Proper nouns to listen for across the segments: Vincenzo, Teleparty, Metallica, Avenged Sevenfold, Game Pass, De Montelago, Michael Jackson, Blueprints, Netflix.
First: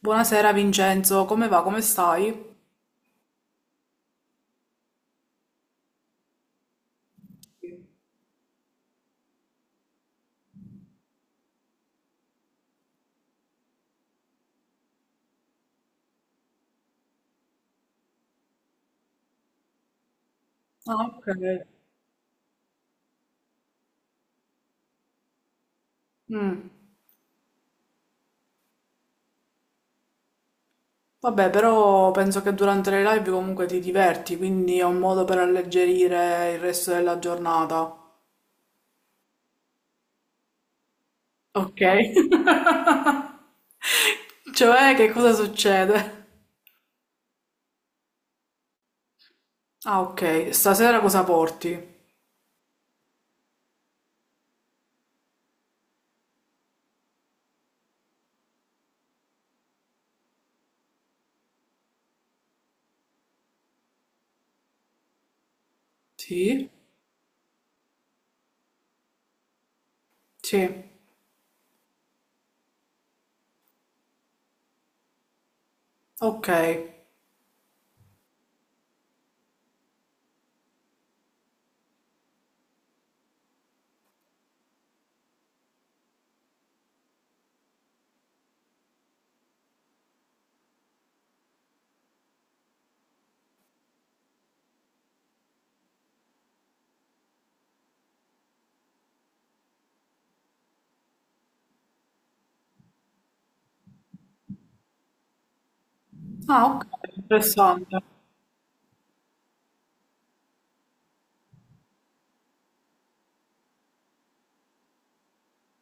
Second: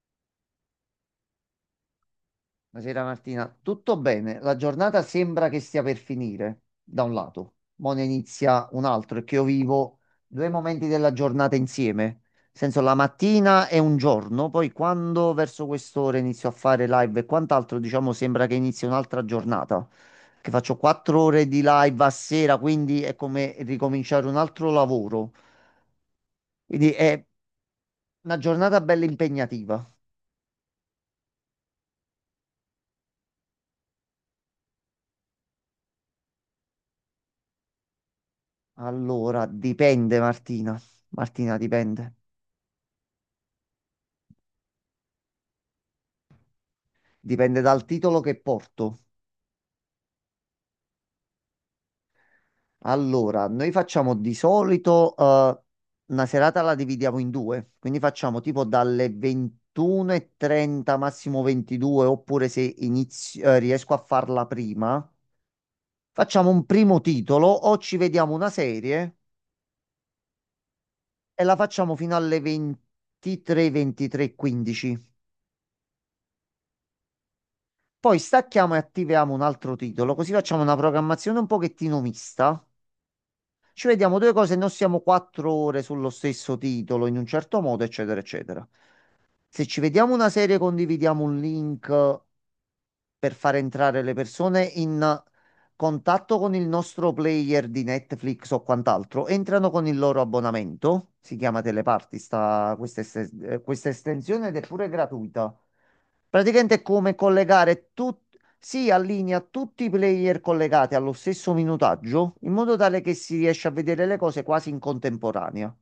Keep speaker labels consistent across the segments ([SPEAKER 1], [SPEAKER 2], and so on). [SPEAKER 1] Buonasera Vincenzo, come va? Come stai?
[SPEAKER 2] Buonasera Martina, tutto bene? La giornata sembra che stia per finire, da un lato, mo ne inizia un altro, è che io vivo due momenti della giornata insieme, nel senso la mattina è un giorno, poi quando verso quest'ora inizio a fare live e quant'altro, diciamo sembra che inizi un'altra giornata, che faccio
[SPEAKER 1] Ah,
[SPEAKER 2] quattro
[SPEAKER 1] ok.
[SPEAKER 2] ore di live a sera, quindi è come ricominciare un altro lavoro,
[SPEAKER 1] Mm.
[SPEAKER 2] quindi è una giornata bella impegnativa.
[SPEAKER 1] Vabbè, però penso che durante le live comunque ti diverti, quindi è un modo per alleggerire il resto della giornata.
[SPEAKER 2] Allora, dipende Martina, Martina
[SPEAKER 1] Ok.
[SPEAKER 2] dipende.
[SPEAKER 1] Cioè, che cosa succede?
[SPEAKER 2] Dipende dal titolo che porto.
[SPEAKER 1] Ah, ok. Stasera cosa porti?
[SPEAKER 2] Allora, noi facciamo di solito una serata la dividiamo in due, quindi facciamo tipo dalle 21:30 massimo 22, oppure se inizio- riesco a farla prima, facciamo un
[SPEAKER 1] Sì?
[SPEAKER 2] primo titolo o ci vediamo una serie
[SPEAKER 1] Sì.
[SPEAKER 2] e la facciamo fino alle 23, 15.
[SPEAKER 1] Ok.
[SPEAKER 2] Poi stacchiamo e attiviamo un altro titolo, così facciamo una programmazione un pochettino mista. Ci vediamo due cose, e non siamo quattro ore sullo stesso titolo, in un certo modo, eccetera, eccetera. Se ci vediamo una serie, condividiamo un link per far entrare le persone in contatto con il nostro player di Netflix o quant'altro, entrano con il loro abbonamento, si chiama Teleparty, questa estensione ed è pure gratuita.
[SPEAKER 1] Ah,
[SPEAKER 2] Praticamente è
[SPEAKER 1] ok.
[SPEAKER 2] come collegare
[SPEAKER 1] Interessante.
[SPEAKER 2] tutti, si allinea tutti i player collegati allo stesso minutaggio in modo tale che si riesce a vedere le cose quasi in contemporanea.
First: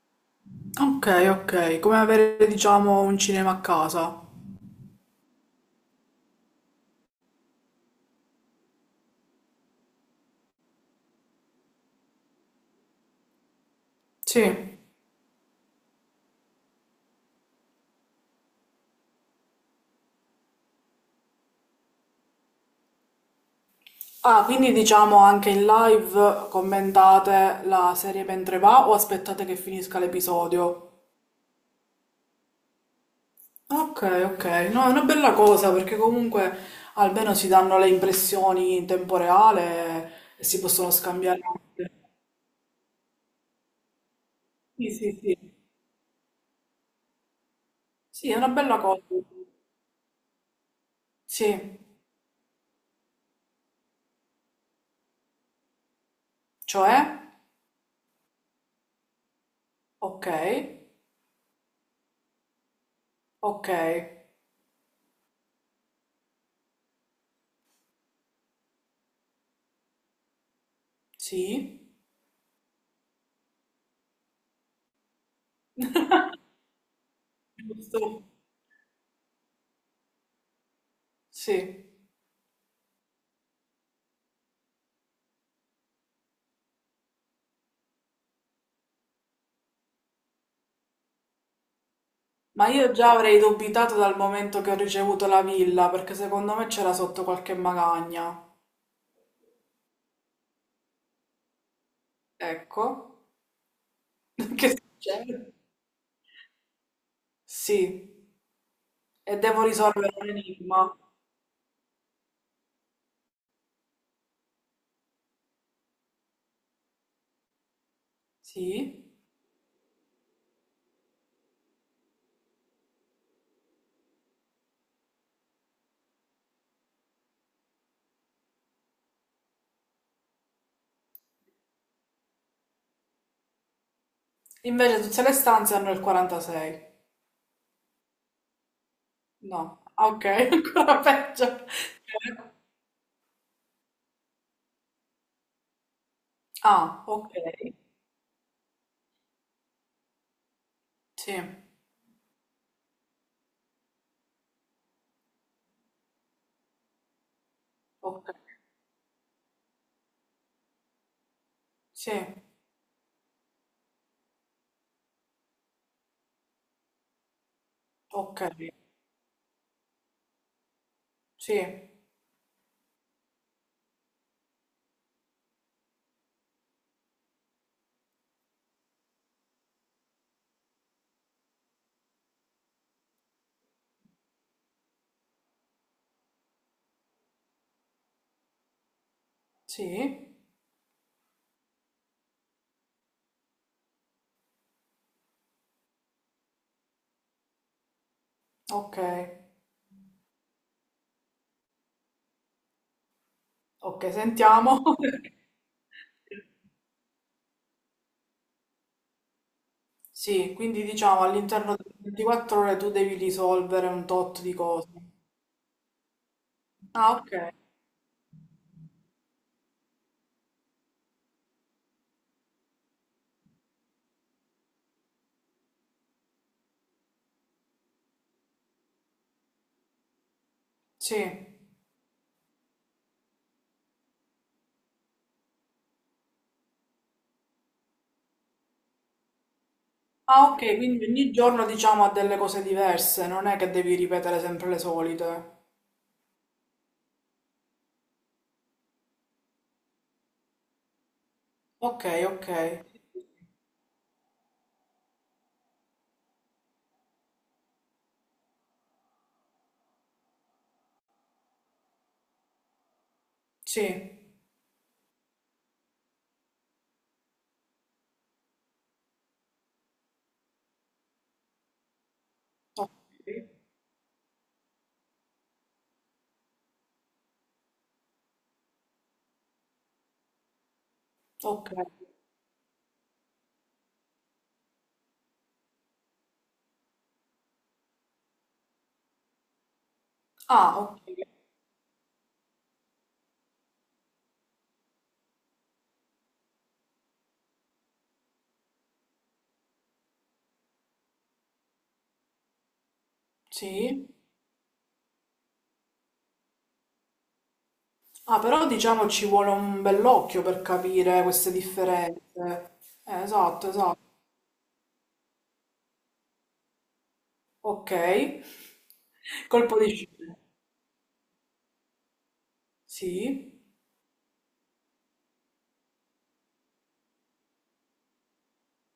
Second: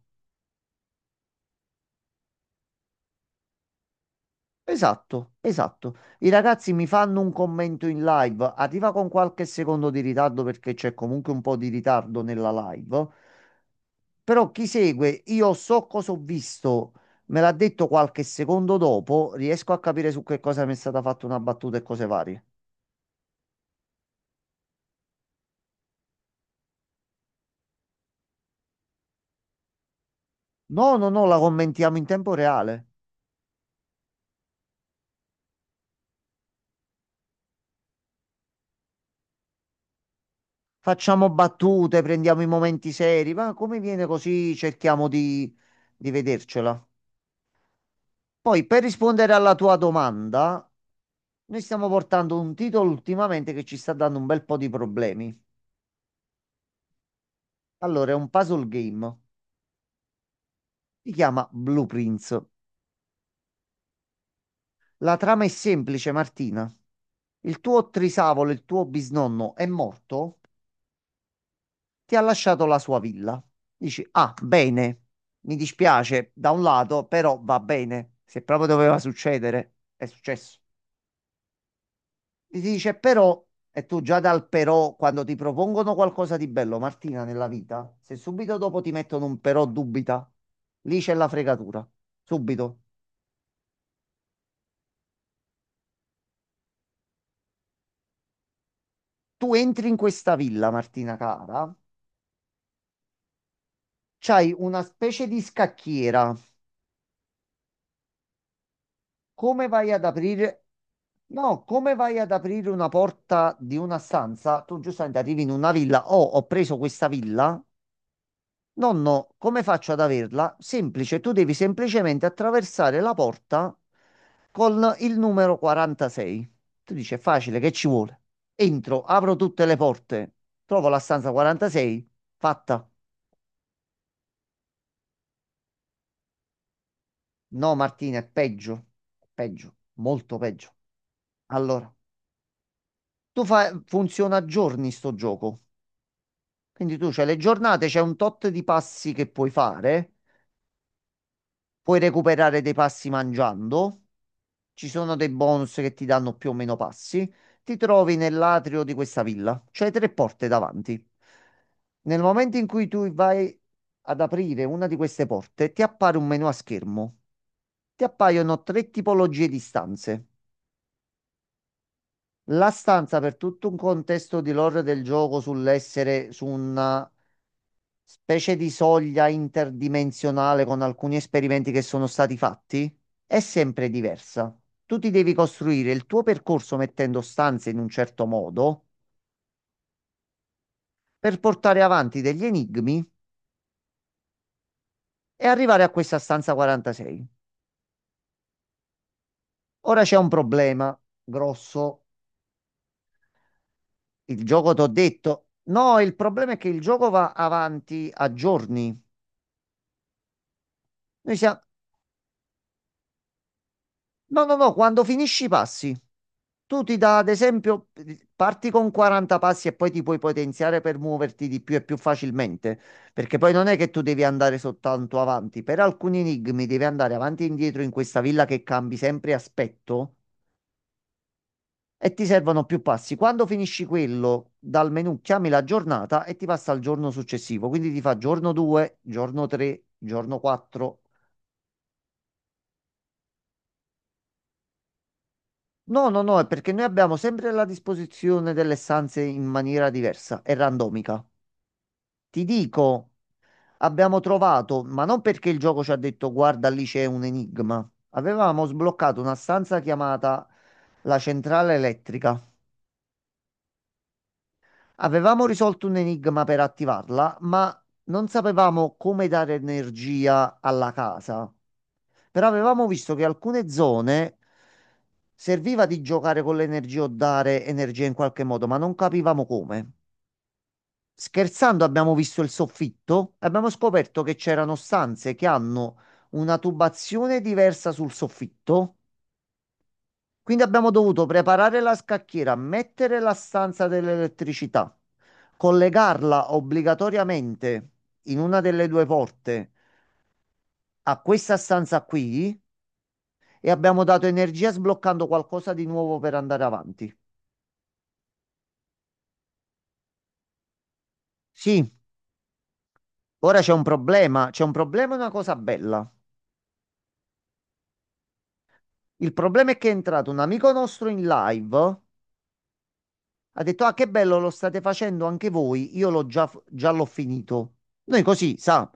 [SPEAKER 1] Ok, ok. Come avere, diciamo, un cinema a casa.
[SPEAKER 2] Esatto, esatto. I ragazzi mi fanno un commento in live, arriva con qualche secondo di ritardo perché c'è comunque un po' di ritardo nella live, però chi
[SPEAKER 1] Sì.
[SPEAKER 2] segue, io so cosa ho visto, me l'ha detto qualche secondo dopo, riesco a capire su che cosa mi è stata fatta una battuta e cose varie.
[SPEAKER 1] Ah, quindi diciamo anche in live commentate la serie mentre va o aspettate che finisca
[SPEAKER 2] No,
[SPEAKER 1] l'episodio?
[SPEAKER 2] no, no, la commentiamo in tempo reale.
[SPEAKER 1] Ok, ok, no, è una bella cosa perché comunque almeno si danno le impressioni in tempo reale e si possono
[SPEAKER 2] Facciamo
[SPEAKER 1] scambiare anche.
[SPEAKER 2] battute, prendiamo i momenti seri, ma come viene così
[SPEAKER 1] Sì,
[SPEAKER 2] cerchiamo
[SPEAKER 1] sì, sì.
[SPEAKER 2] di vedercela.
[SPEAKER 1] Sì, è una
[SPEAKER 2] Poi,
[SPEAKER 1] bella
[SPEAKER 2] per
[SPEAKER 1] cosa.
[SPEAKER 2] rispondere alla tua domanda, noi
[SPEAKER 1] Sì,
[SPEAKER 2] stiamo portando un titolo ultimamente che ci sta dando un bel po' di problemi.
[SPEAKER 1] cioè,
[SPEAKER 2] Allora, è un puzzle game,
[SPEAKER 1] ok,
[SPEAKER 2] si chiama Blueprints.
[SPEAKER 1] ok,
[SPEAKER 2] La trama è semplice, Martina. Il tuo trisavolo, il tuo bisnonno è morto,
[SPEAKER 1] sì,
[SPEAKER 2] ti ha lasciato la sua villa. Dici, ah, bene, mi dispiace da un lato, però va bene.
[SPEAKER 1] giusto,
[SPEAKER 2] Se proprio doveva succedere, è successo.
[SPEAKER 1] sì.
[SPEAKER 2] Ti dice, però, e tu già dal però, quando ti propongono qualcosa di bello, Martina, nella vita, se subito dopo ti mettono un però dubita, lì c'è la fregatura.
[SPEAKER 1] Ma
[SPEAKER 2] Subito.
[SPEAKER 1] io già avrei dubitato dal momento che ho ricevuto la villa, perché secondo me c'era sotto qualche magagna.
[SPEAKER 2] Tu entri in questa villa, Martina cara,
[SPEAKER 1] Ecco.
[SPEAKER 2] c'hai
[SPEAKER 1] Che
[SPEAKER 2] una specie di
[SPEAKER 1] succede?
[SPEAKER 2] scacchiera,
[SPEAKER 1] Sì. E devo
[SPEAKER 2] come vai ad
[SPEAKER 1] risolvere un
[SPEAKER 2] aprire?
[SPEAKER 1] enigma.
[SPEAKER 2] No, come vai ad aprire una porta di una stanza? Tu giustamente arrivi in una villa. Oh, ho preso questa villa.
[SPEAKER 1] Sì.
[SPEAKER 2] Nonno, come faccio ad averla? Semplice, tu devi semplicemente attraversare la porta con il numero 46. Tu dici, è facile, che ci vuole? Entro, apro tutte le porte, trovo la stanza 46, fatta.
[SPEAKER 1] Invece tutte le stanze hanno il 46.
[SPEAKER 2] No, Martina, è peggio,
[SPEAKER 1] No. Ah, ok,
[SPEAKER 2] molto peggio.
[SPEAKER 1] ancora peggio.
[SPEAKER 2] Allora, tu fai, funziona a giorni sto gioco. Quindi
[SPEAKER 1] Ah,
[SPEAKER 2] tu c'hai
[SPEAKER 1] ok.
[SPEAKER 2] le giornate, c'è un tot di passi che puoi fare,
[SPEAKER 1] Sì.
[SPEAKER 2] puoi recuperare dei passi mangiando, ci sono dei bonus che ti danno più o meno passi, ti trovi
[SPEAKER 1] Ok.
[SPEAKER 2] nell'atrio di questa villa, c'hai tre porte davanti.
[SPEAKER 1] Sì.
[SPEAKER 2] Nel momento in cui tu vai ad aprire una di queste porte, ti appare un menu a schermo. Ti
[SPEAKER 1] Ok.
[SPEAKER 2] appaiono tre tipologie di stanze.
[SPEAKER 1] Sì.
[SPEAKER 2] La stanza per tutto un contesto di lore del gioco sull'essere su un specie di soglia interdimensionale con alcuni esperimenti che sono stati fatti, è sempre diversa. Tu ti devi costruire il tuo percorso mettendo stanze in un certo modo
[SPEAKER 1] Sì.
[SPEAKER 2] per portare avanti degli enigmi e arrivare a questa stanza 46.
[SPEAKER 1] Ok.
[SPEAKER 2] Ora c'è un problema grosso.
[SPEAKER 1] Ok,
[SPEAKER 2] Il gioco
[SPEAKER 1] sentiamo.
[SPEAKER 2] t'ho detto. No, il problema è che il gioco va avanti a giorni.
[SPEAKER 1] Sì, quindi diciamo
[SPEAKER 2] Noi siamo,
[SPEAKER 1] all'interno delle 24 ore tu devi risolvere un tot
[SPEAKER 2] No,
[SPEAKER 1] di
[SPEAKER 2] no, no,
[SPEAKER 1] cose.
[SPEAKER 2] quando finisci i passi, tu ti
[SPEAKER 1] Ah,
[SPEAKER 2] dà, ad
[SPEAKER 1] ok.
[SPEAKER 2] esempio, parti con 40 passi e poi ti puoi potenziare per muoverti di più e più facilmente, perché poi non è che tu devi andare soltanto avanti, per alcuni enigmi devi andare avanti e indietro in questa villa che cambi sempre aspetto
[SPEAKER 1] Sì.
[SPEAKER 2] e ti servono più passi. Quando finisci quello, dal menu chiami la giornata e ti passa al giorno successivo, quindi ti fa giorno 2, giorno 3, giorno
[SPEAKER 1] Ah, ok,
[SPEAKER 2] 4.
[SPEAKER 1] quindi ogni giorno diciamo ha delle cose diverse, non è che devi ripetere sempre le solite.
[SPEAKER 2] No, no, no, è perché noi abbiamo sempre la disposizione delle stanze in maniera diversa e randomica.
[SPEAKER 1] Ok,
[SPEAKER 2] Ti
[SPEAKER 1] ok.
[SPEAKER 2] dico, abbiamo trovato, ma non perché il gioco ci ha detto guarda lì c'è un enigma. Avevamo sbloccato una stanza chiamata la centrale elettrica.
[SPEAKER 1] Sì.
[SPEAKER 2] Avevamo risolto un enigma per attivarla, ma non sapevamo come dare energia alla casa. Però avevamo
[SPEAKER 1] Ok.
[SPEAKER 2] visto che alcune zone serviva di giocare con l'energia o dare energia in qualche modo, ma non capivamo come.
[SPEAKER 1] Ok.
[SPEAKER 2] Scherzando, abbiamo visto il soffitto e abbiamo scoperto che c'erano stanze che hanno una tubazione diversa sul soffitto. Quindi
[SPEAKER 1] Ah,
[SPEAKER 2] abbiamo
[SPEAKER 1] ok.
[SPEAKER 2] dovuto preparare la scacchiera, mettere la stanza dell'elettricità, collegarla obbligatoriamente in una delle due porte a questa stanza qui e abbiamo
[SPEAKER 1] Sì.
[SPEAKER 2] dato energia sbloccando qualcosa di nuovo per andare avanti.
[SPEAKER 1] Ah, però diciamo ci vuole un bell'occhio per capire queste
[SPEAKER 2] Sì,
[SPEAKER 1] differenze.
[SPEAKER 2] ora
[SPEAKER 1] Esatto, esatto.
[SPEAKER 2] c'è un problema e una cosa bella.
[SPEAKER 1] Ok.
[SPEAKER 2] Il problema
[SPEAKER 1] Colpo
[SPEAKER 2] è che
[SPEAKER 1] di
[SPEAKER 2] è entrato un
[SPEAKER 1] scena.
[SPEAKER 2] amico nostro in live,
[SPEAKER 1] Sì.
[SPEAKER 2] ha detto, ah, che bello, lo state facendo anche voi, già l'ho finito. Noi così, sa,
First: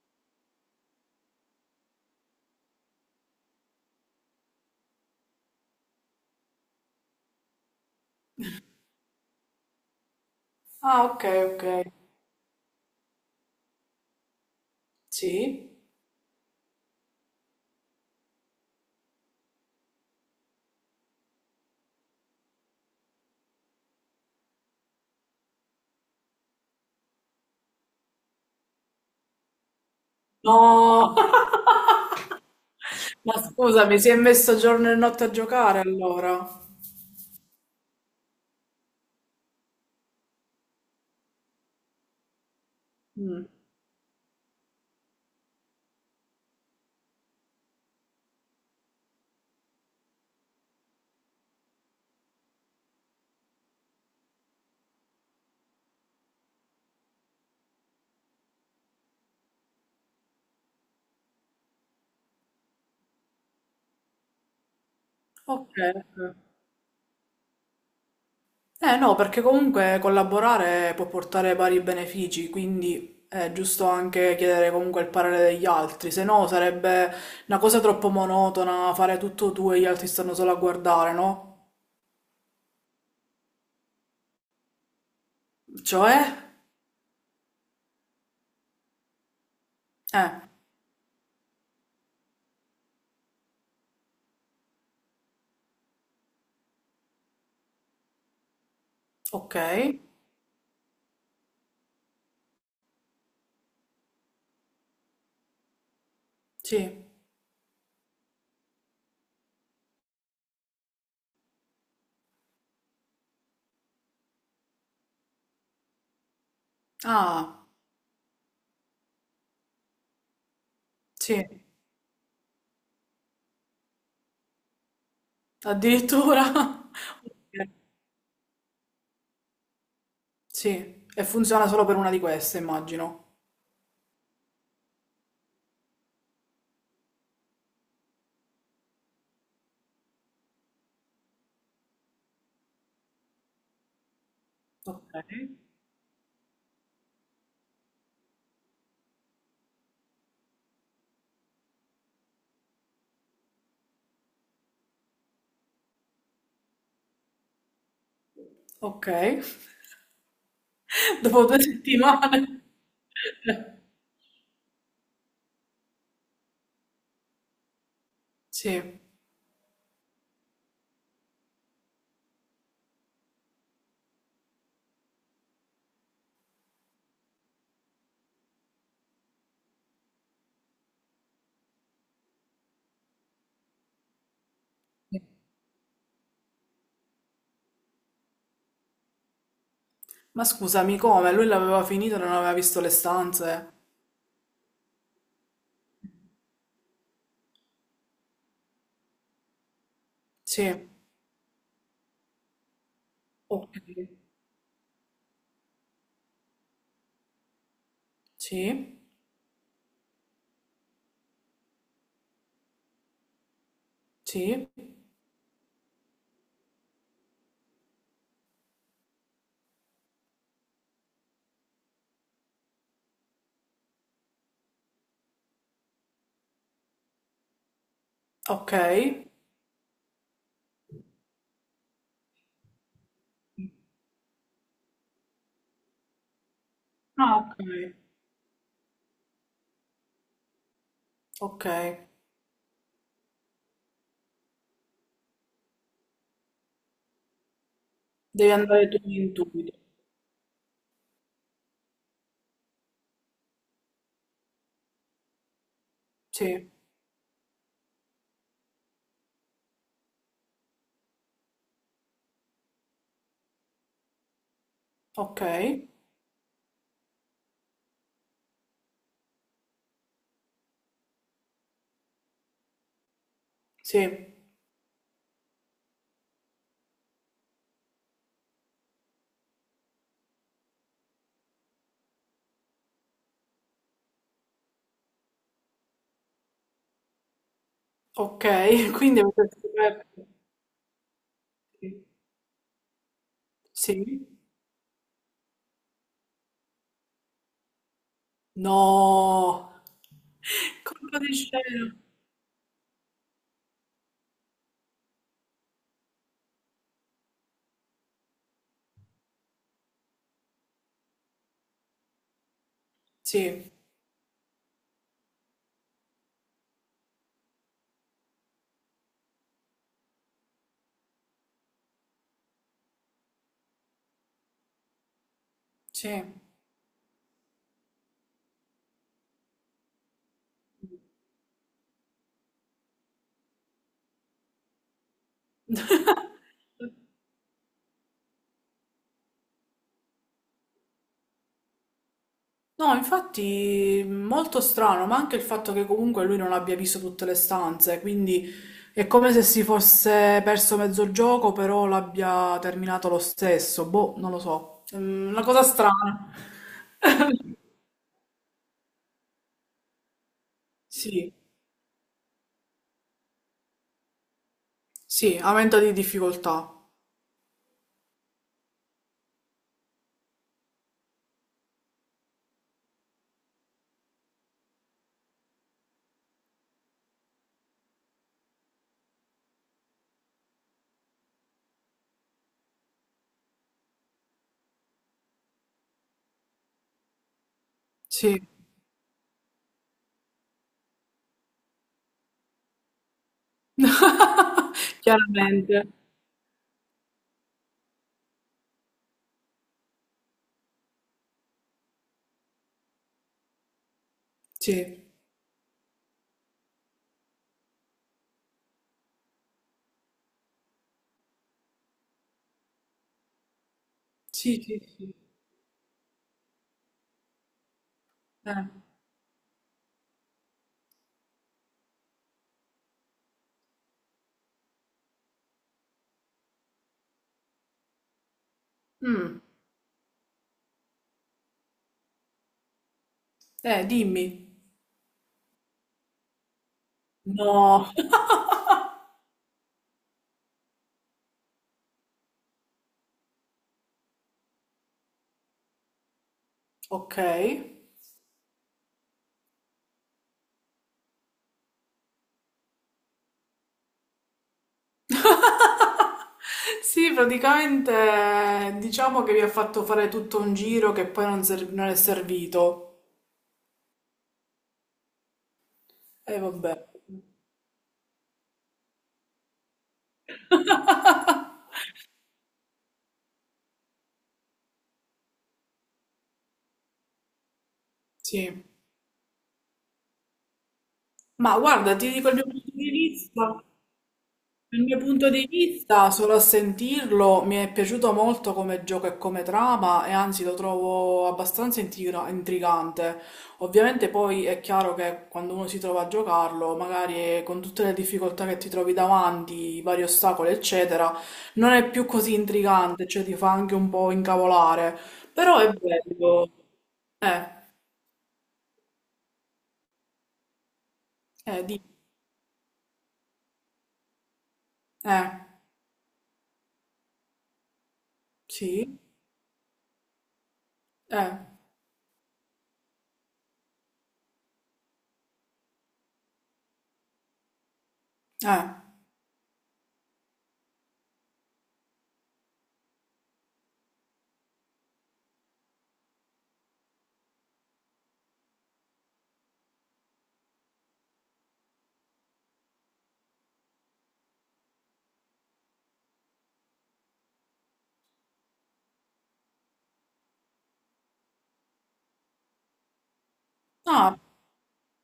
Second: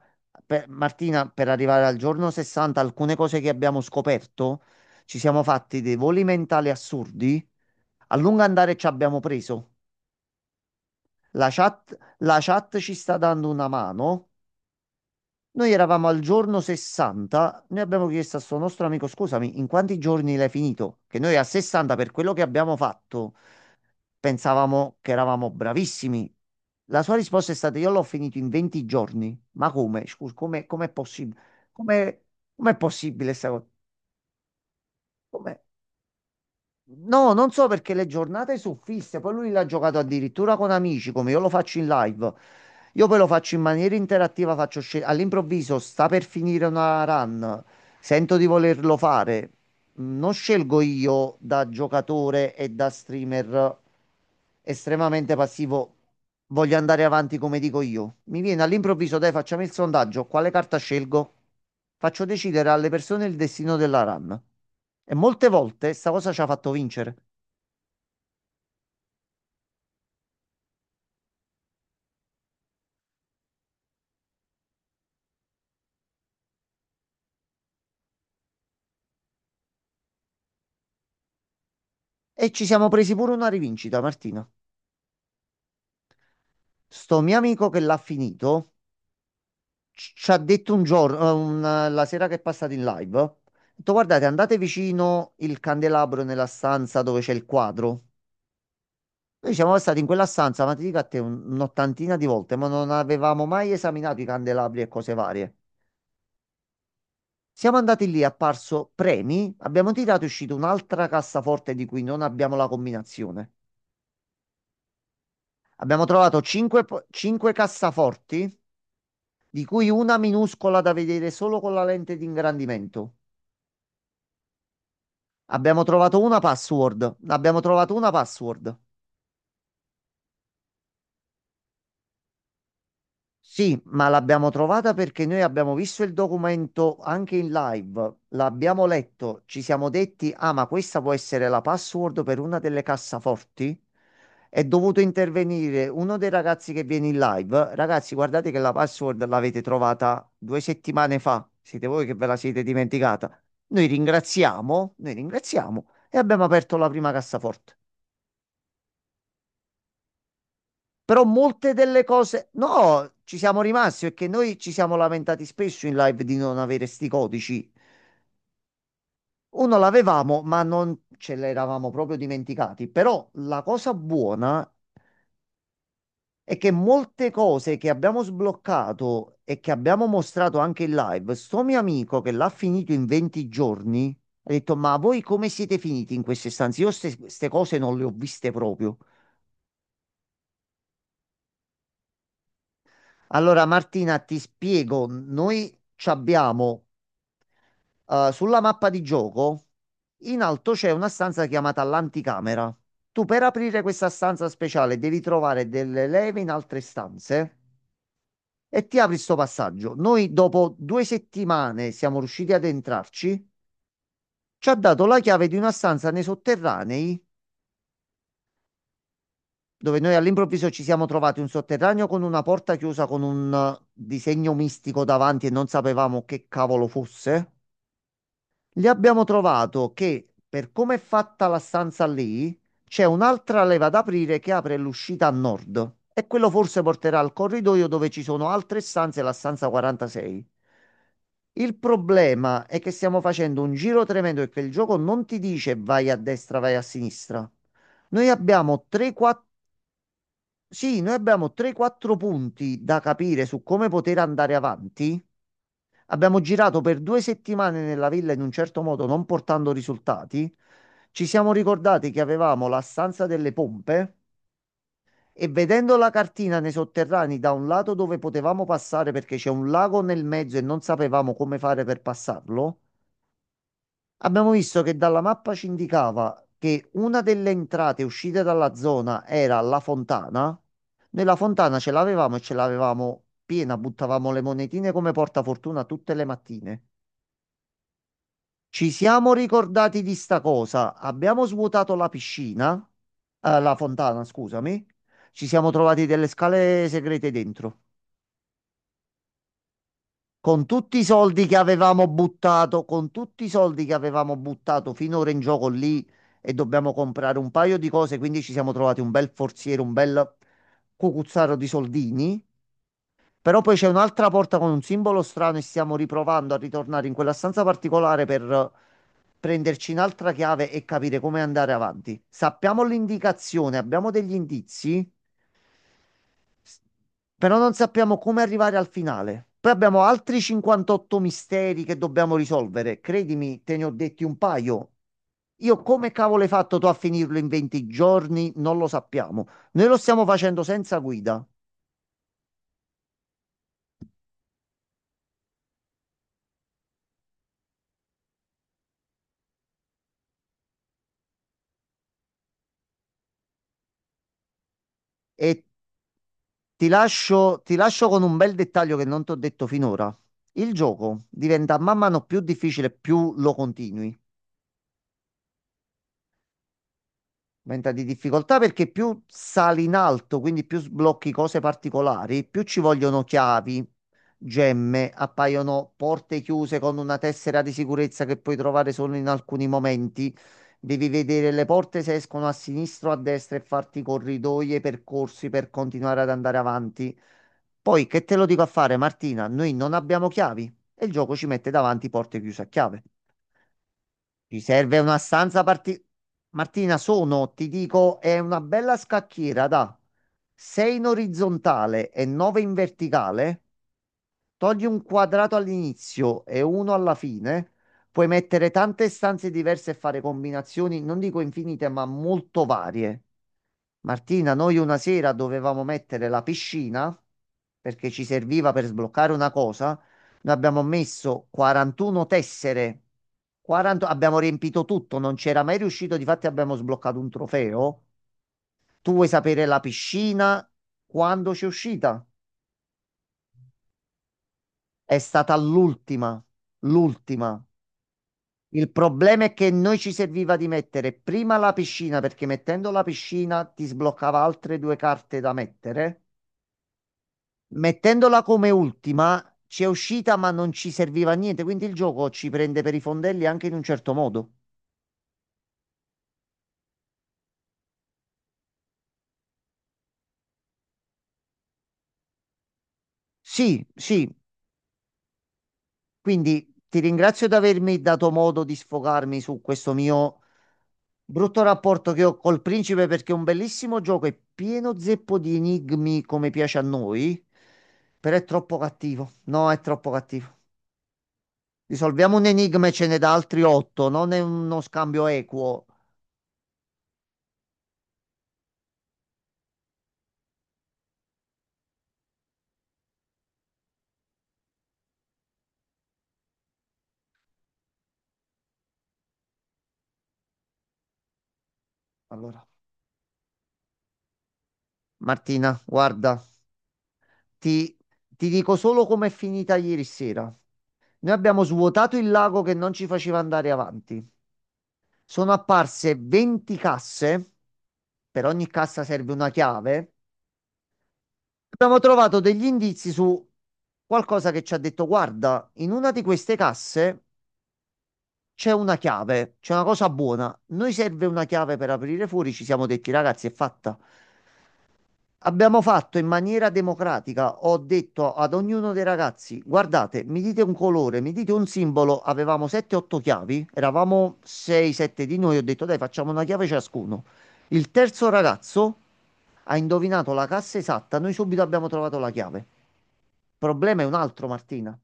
[SPEAKER 2] Martina, per arrivare al giorno 60, alcune cose che abbiamo scoperto, ci siamo fatti dei voli mentali assurdi, a lungo andare ci abbiamo preso.
[SPEAKER 1] Ah, ok,
[SPEAKER 2] La
[SPEAKER 1] ok.
[SPEAKER 2] chat, la chat ci sta dando una mano.
[SPEAKER 1] Sì?
[SPEAKER 2] Noi eravamo al giorno 60, noi abbiamo chiesto a suo nostro amico, scusami, in quanti giorni l'hai finito? Che noi a 60, per quello che abbiamo fatto, pensavamo che eravamo bravissimi. La sua risposta è stata, io l'ho finito in 20 giorni. Ma come? Scusa, come, com'è
[SPEAKER 1] No!
[SPEAKER 2] possibile? Come, com'è possibile
[SPEAKER 1] Ma
[SPEAKER 2] questa cosa?
[SPEAKER 1] scusami, si è messo giorno e notte a
[SPEAKER 2] Com'è?
[SPEAKER 1] giocare allora.
[SPEAKER 2] No, non so perché le giornate sono fisse, poi lui l'ha giocato addirittura con amici, come io lo faccio in live. Io poi lo
[SPEAKER 1] Mm.
[SPEAKER 2] faccio in maniera interattiva, all'improvviso sta per finire una run, sento di volerlo fare, non scelgo io da giocatore e da streamer estremamente passivo. Voglio andare avanti come dico io. Mi viene all'improvviso, dai, facciamo il sondaggio. Quale carta scelgo? Faccio decidere alle persone il destino della run. E molte
[SPEAKER 1] Ok,
[SPEAKER 2] volte sta cosa
[SPEAKER 1] ok.
[SPEAKER 2] ci ha fatto vincere.
[SPEAKER 1] Eh no, perché comunque collaborare può portare vari benefici, quindi è giusto anche chiedere comunque il parere degli altri, se no sarebbe una cosa troppo monotona fare tutto tu e gli altri stanno solo a guardare, no?
[SPEAKER 2] E ci siamo presi pure una rivincita, Martina.
[SPEAKER 1] Cioè?
[SPEAKER 2] Sto mio amico che l'ha finito ci
[SPEAKER 1] Eh,
[SPEAKER 2] ha detto un giorno, la sera che è passata in live, ha detto, guardate, andate vicino il candelabro nella stanza dove c'è il quadro. Noi
[SPEAKER 1] ok.
[SPEAKER 2] siamo stati in quella stanza, ma ti dico a te, un'ottantina di volte, ma non avevamo mai esaminato i candelabri e cose varie.
[SPEAKER 1] Sì.
[SPEAKER 2] Siamo andati lì, è apparso premi, abbiamo tirato e è uscito un'altra cassaforte di cui non abbiamo la combinazione. Abbiamo trovato 5
[SPEAKER 1] Ah,
[SPEAKER 2] cassaforti, di cui una minuscola da vedere
[SPEAKER 1] sì.
[SPEAKER 2] solo con la lente di ingrandimento. Abbiamo trovato una
[SPEAKER 1] Addirittura.
[SPEAKER 2] password. Abbiamo
[SPEAKER 1] Ok.
[SPEAKER 2] trovato una password.
[SPEAKER 1] Sì, e funziona solo per una di queste, immagino.
[SPEAKER 2] Sì, ma l'abbiamo trovata perché noi abbiamo visto il documento anche in live, l'abbiamo letto, ci siamo detti, ah, ma questa può essere la password per una delle cassaforti. È dovuto
[SPEAKER 1] Okay,
[SPEAKER 2] intervenire uno dei ragazzi che viene in live. Ragazzi, guardate che la password l'avete trovata due settimane fa. Siete voi che ve la siete dimenticata. Noi ringraziamo, noi ringraziamo, e abbiamo aperto la prima cassaforte.
[SPEAKER 1] okay.
[SPEAKER 2] Però
[SPEAKER 1] Dopo 2
[SPEAKER 2] molte delle cose,
[SPEAKER 1] settimane.
[SPEAKER 2] no, ci siamo rimasti perché noi ci siamo lamentati spesso in live di non avere sti codici.
[SPEAKER 1] Sì.
[SPEAKER 2] Uno l'avevamo, ma non ce l'eravamo proprio dimenticati. Però la cosa buona è che molte cose che abbiamo sbloccato e che abbiamo mostrato anche in live, sto mio amico che l'ha finito in 20 giorni, ha detto: Ma voi come siete finiti in queste stanze? Io queste cose non le ho viste proprio.
[SPEAKER 1] Ma scusami, come? Lui l'aveva finito e non aveva visto le
[SPEAKER 2] Allora,
[SPEAKER 1] stanze?
[SPEAKER 2] Martina, ti spiego, noi ci abbiamo sulla mappa di gioco, in alto
[SPEAKER 1] Sì.
[SPEAKER 2] c'è una stanza chiamata l'anticamera. Tu per aprire questa
[SPEAKER 1] Okay.
[SPEAKER 2] stanza speciale devi trovare delle leve in altre stanze e ti
[SPEAKER 1] Sì,
[SPEAKER 2] apri sto passaggio. Noi dopo due settimane siamo riusciti ad entrarci. Ci
[SPEAKER 1] sì,
[SPEAKER 2] ha dato la chiave di una stanza nei sotterranei, dove noi all'improvviso ci siamo trovati un sotterraneo con una porta chiusa con un disegno mistico davanti e non sapevamo che cavolo fosse. Lì abbiamo
[SPEAKER 1] okay.
[SPEAKER 2] trovato che per come è fatta la stanza lì, c'è un'altra leva da aprire che apre l'uscita a nord e quello forse porterà al
[SPEAKER 1] Ah,
[SPEAKER 2] corridoio
[SPEAKER 1] okay,
[SPEAKER 2] dove ci sono altre stanze, la stanza 46. Il
[SPEAKER 1] okay.
[SPEAKER 2] problema è che stiamo facendo un giro tremendo e che il gioco non ti dice vai a destra, vai a sinistra.
[SPEAKER 1] Devi
[SPEAKER 2] Noi
[SPEAKER 1] andare tu
[SPEAKER 2] abbiamo
[SPEAKER 1] in
[SPEAKER 2] 3-4,
[SPEAKER 1] intuito.
[SPEAKER 2] sì, noi abbiamo 3-4 punti da capire su come poter andare avanti. Abbiamo
[SPEAKER 1] Sì,
[SPEAKER 2] girato per due settimane nella villa in un certo modo, non portando risultati. Ci siamo ricordati che avevamo la stanza delle pompe e
[SPEAKER 1] okay,
[SPEAKER 2] vedendo la cartina nei sotterranei da un lato dove potevamo passare perché c'è un lago nel mezzo e non sapevamo come fare per passarlo,
[SPEAKER 1] sì,
[SPEAKER 2] abbiamo visto che dalla mappa ci indicava che una delle entrate e uscite dalla zona era la fontana. Noi la fontana ce l'avevamo e ce l'avevamo piena, buttavamo le monetine come portafortuna tutte le mattine. Ci
[SPEAKER 1] okay. Quindi
[SPEAKER 2] siamo
[SPEAKER 1] avete
[SPEAKER 2] ricordati di
[SPEAKER 1] scoperto
[SPEAKER 2] sta cosa. Abbiamo svuotato
[SPEAKER 1] sì.
[SPEAKER 2] la piscina, la
[SPEAKER 1] Sì?
[SPEAKER 2] fontana, scusami. Ci siamo trovati delle scale segrete dentro.
[SPEAKER 1] No! Colpo di scena!
[SPEAKER 2] Con tutti i soldi che avevamo buttato finora in gioco lì e dobbiamo comprare un paio di cose, quindi ci siamo trovati un bel forziere, un bel cucuzzaro di soldini. Però
[SPEAKER 1] Sì,
[SPEAKER 2] poi c'è un'altra porta con un simbolo strano e stiamo riprovando a ritornare in quella stanza particolare per prenderci un'altra chiave e capire come andare avanti. Sappiamo l'indicazione, abbiamo degli indizi,
[SPEAKER 1] sì.
[SPEAKER 2] s- però non sappiamo come arrivare al finale. Poi abbiamo altri 58 misteri che dobbiamo risolvere. Credimi, te ne ho detti un paio. Io come cavolo hai fatto tu a finirlo in 20 giorni? Non lo sappiamo. Noi lo stiamo facendo senza guida.
[SPEAKER 1] No, infatti molto strano, ma anche il fatto che comunque lui non abbia visto tutte le stanze, quindi è come se si fosse perso mezzo gioco, però l'abbia terminato lo stesso. Boh, non lo so. Mm, una cosa
[SPEAKER 2] E
[SPEAKER 1] strana.
[SPEAKER 2] Ti lascio, ti lascio con un bel dettaglio che non ti ho detto finora. Il gioco
[SPEAKER 1] Sì,
[SPEAKER 2] diventa man mano più difficile più lo continui.
[SPEAKER 1] sì, aumento di difficoltà.
[SPEAKER 2] Aumenta di difficoltà perché più sali in alto, quindi più sblocchi cose particolari, più ci vogliono chiavi, gemme, appaiono porte chiuse con una tessera di sicurezza che puoi trovare solo in alcuni momenti. Devi vedere le porte se escono a sinistra o a destra e farti corridoi e percorsi per continuare ad andare avanti. Poi, che te
[SPEAKER 1] Sì.
[SPEAKER 2] lo dico a fare, Martina? Noi non abbiamo chiavi e il gioco ci mette davanti porte chiuse a chiave. Ti serve una stanza
[SPEAKER 1] Chiaramente.
[SPEAKER 2] Martina, ti dico, è una bella scacchiera da 6 in orizzontale e 9 in verticale. Togli un
[SPEAKER 1] Sì,
[SPEAKER 2] quadrato all'inizio e uno alla fine, puoi mettere tante stanze diverse e fare combinazioni, non dico infinite, ma molto varie. Martina,
[SPEAKER 1] sì,
[SPEAKER 2] noi
[SPEAKER 1] sì,
[SPEAKER 2] una
[SPEAKER 1] sì.
[SPEAKER 2] sera dovevamo mettere la piscina perché ci
[SPEAKER 1] Eh.
[SPEAKER 2] serviva per sbloccare una cosa. Noi abbiamo messo 41 tessere, 40 abbiamo riempito tutto, non c'era mai riuscito, difatti abbiamo sbloccato un trofeo. Tu vuoi
[SPEAKER 1] Mm.
[SPEAKER 2] sapere la piscina quando c'è uscita?
[SPEAKER 1] Dimmi.
[SPEAKER 2] È stata l'ultima, l'ultima.
[SPEAKER 1] No.
[SPEAKER 2] Il problema è che noi ci serviva di mettere prima la piscina, perché mettendo la piscina ti sbloccava altre due carte da mettere.
[SPEAKER 1] Ok.
[SPEAKER 2] Mettendola come ultima ci è uscita, ma non ci serviva a niente, quindi il gioco ci prende per i fondelli anche in un certo modo.
[SPEAKER 1] Sì, praticamente diciamo che mi ha fatto fare tutto un giro che poi non, non è servito.
[SPEAKER 2] Sì, sì,
[SPEAKER 1] E
[SPEAKER 2] quindi
[SPEAKER 1] vabbè.
[SPEAKER 2] ti ringrazio di avermi dato modo di sfogarmi su questo mio brutto rapporto che ho col principe perché è un bellissimo gioco, è pieno zeppo di enigmi come piace a noi, però è
[SPEAKER 1] Sì.
[SPEAKER 2] troppo cattivo. No, è troppo cattivo.
[SPEAKER 1] Ma guarda, ti dico il
[SPEAKER 2] Risolviamo un
[SPEAKER 1] mio punto
[SPEAKER 2] enigma
[SPEAKER 1] di
[SPEAKER 2] e ce n'è da altri
[SPEAKER 1] vista.
[SPEAKER 2] otto, non è uno
[SPEAKER 1] Dal mio
[SPEAKER 2] scambio
[SPEAKER 1] punto di
[SPEAKER 2] equo.
[SPEAKER 1] vista, solo a sentirlo mi è piaciuto molto come gioco e come trama e anzi lo trovo abbastanza intrigante. Ovviamente poi è chiaro che quando uno si trova a giocarlo, magari con tutte le difficoltà che ti trovi davanti, i vari ostacoli, eccetera, non è più così
[SPEAKER 2] Allora,
[SPEAKER 1] intrigante, cioè ti fa anche un po' incavolare. Però è
[SPEAKER 2] Martina, guarda,
[SPEAKER 1] bello. Eh,
[SPEAKER 2] ti, ti dico solo com'è finita ieri sera. Noi abbiamo
[SPEAKER 1] di,
[SPEAKER 2] svuotato il lago che non ci faceva andare avanti.
[SPEAKER 1] eh,
[SPEAKER 2] Sono apparse 20 casse, per ogni
[SPEAKER 1] sì,
[SPEAKER 2] cassa serve una chiave.
[SPEAKER 1] eh,
[SPEAKER 2] Abbiamo trovato degli indizi su qualcosa che ci ha detto, guarda, in una di queste casse c'è
[SPEAKER 1] eh,
[SPEAKER 2] una chiave, c'è una cosa buona. Noi serve una chiave per aprire fuori, ci siamo detti, ragazzi, è fatta. Abbiamo fatto in maniera democratica, ho detto ad ognuno dei ragazzi, guardate, mi dite un colore, mi dite un simbolo, avevamo 7-8 chiavi, eravamo 6-7 di noi, ho detto dai facciamo una chiave ciascuno. Il terzo ragazzo ha indovinato la cassa esatta, noi subito abbiamo trovato la chiave. Il problema è un
[SPEAKER 1] ah,
[SPEAKER 2] altro, Martina,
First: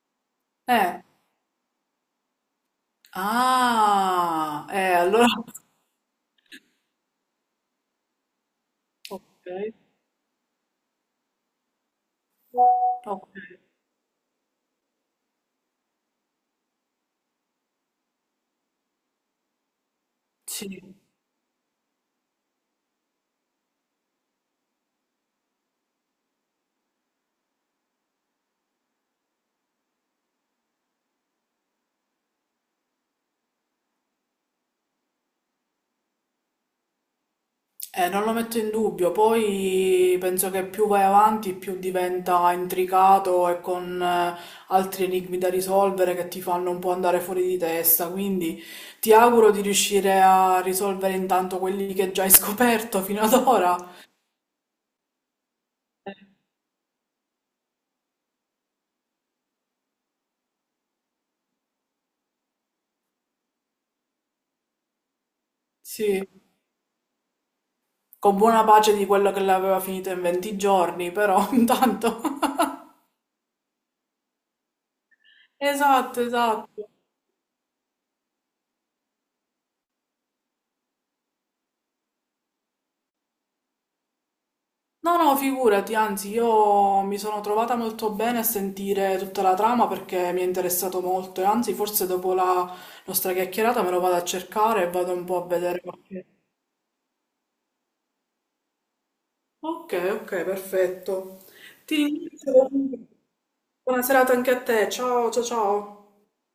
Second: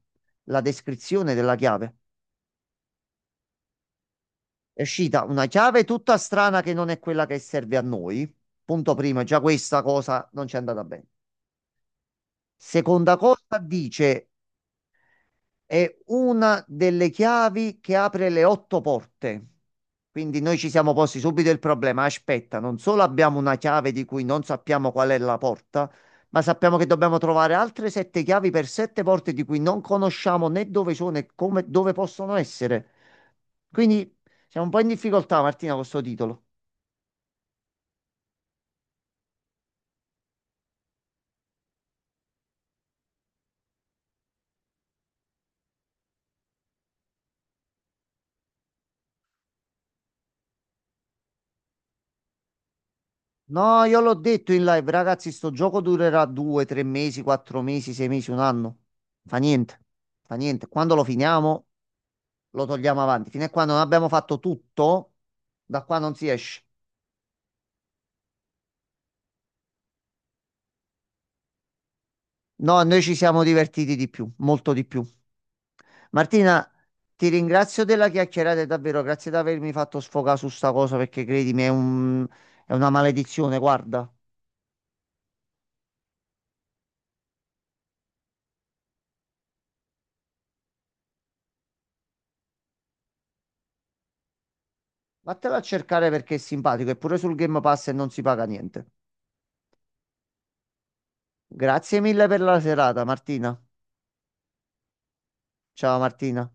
[SPEAKER 2] la
[SPEAKER 1] eh.
[SPEAKER 2] descrizione della chiave.
[SPEAKER 1] Ah,
[SPEAKER 2] È uscita
[SPEAKER 1] allora...
[SPEAKER 2] una chiave tutta strana che non è quella che serve a noi. Punto primo, già
[SPEAKER 1] Ok,
[SPEAKER 2] questa cosa non ci è andata bene. Seconda
[SPEAKER 1] ok,
[SPEAKER 2] cosa, dice: È una delle chiavi che apre le otto porte. Quindi noi
[SPEAKER 1] sì,
[SPEAKER 2] ci siamo posti subito il problema. Aspetta, non solo abbiamo una chiave di cui non sappiamo qual è la porta, ma sappiamo che dobbiamo trovare altre sette chiavi per sette porte di cui non conosciamo né dove sono e come, dove possono essere. Quindi siamo un po' in difficoltà, Martina, con questo titolo.
[SPEAKER 1] eh, non lo metto in dubbio, poi penso che più vai avanti più diventa intricato e con altri enigmi da risolvere che ti fanno un po' andare fuori di testa, quindi ti auguro di riuscire a risolvere intanto quelli che già hai scoperto fino ad ora,
[SPEAKER 2] No, io l'ho detto in live, ragazzi, sto gioco durerà due, tre mesi, quattro mesi, sei mesi, un anno. Fa niente, fa niente. Quando lo finiamo, lo togliamo avanti. Fino a quando non abbiamo fatto tutto, da qua non
[SPEAKER 1] sì,
[SPEAKER 2] si esce.
[SPEAKER 1] con buona pace di quello che l'aveva finito in 20 giorni, però intanto...
[SPEAKER 2] No, noi ci siamo divertiti di più, molto di più.
[SPEAKER 1] Esatto,
[SPEAKER 2] Martina,
[SPEAKER 1] esatto.
[SPEAKER 2] ti ringrazio della chiacchierata, e davvero, grazie di avermi fatto sfogare su sta cosa perché credimi, è una maledizione, guarda.
[SPEAKER 1] No, no, figurati, anzi, io mi sono trovata molto bene a sentire tutta la trama perché mi è interessato molto e anzi, forse dopo la nostra chiacchierata me lo vado a cercare e vado un po' a
[SPEAKER 2] Vattela a
[SPEAKER 1] vedere
[SPEAKER 2] cercare
[SPEAKER 1] qualche...
[SPEAKER 2] perché è simpatico e pure sul Game Pass e non si paga niente.
[SPEAKER 1] Ok, ok, perfetto. Ti
[SPEAKER 2] Grazie mille per la
[SPEAKER 1] ringrazio
[SPEAKER 2] serata,
[SPEAKER 1] comunque.
[SPEAKER 2] Martina.
[SPEAKER 1] Buona serata anche a te. Ciao, ciao,
[SPEAKER 2] Ciao
[SPEAKER 1] ciao.
[SPEAKER 2] Martina.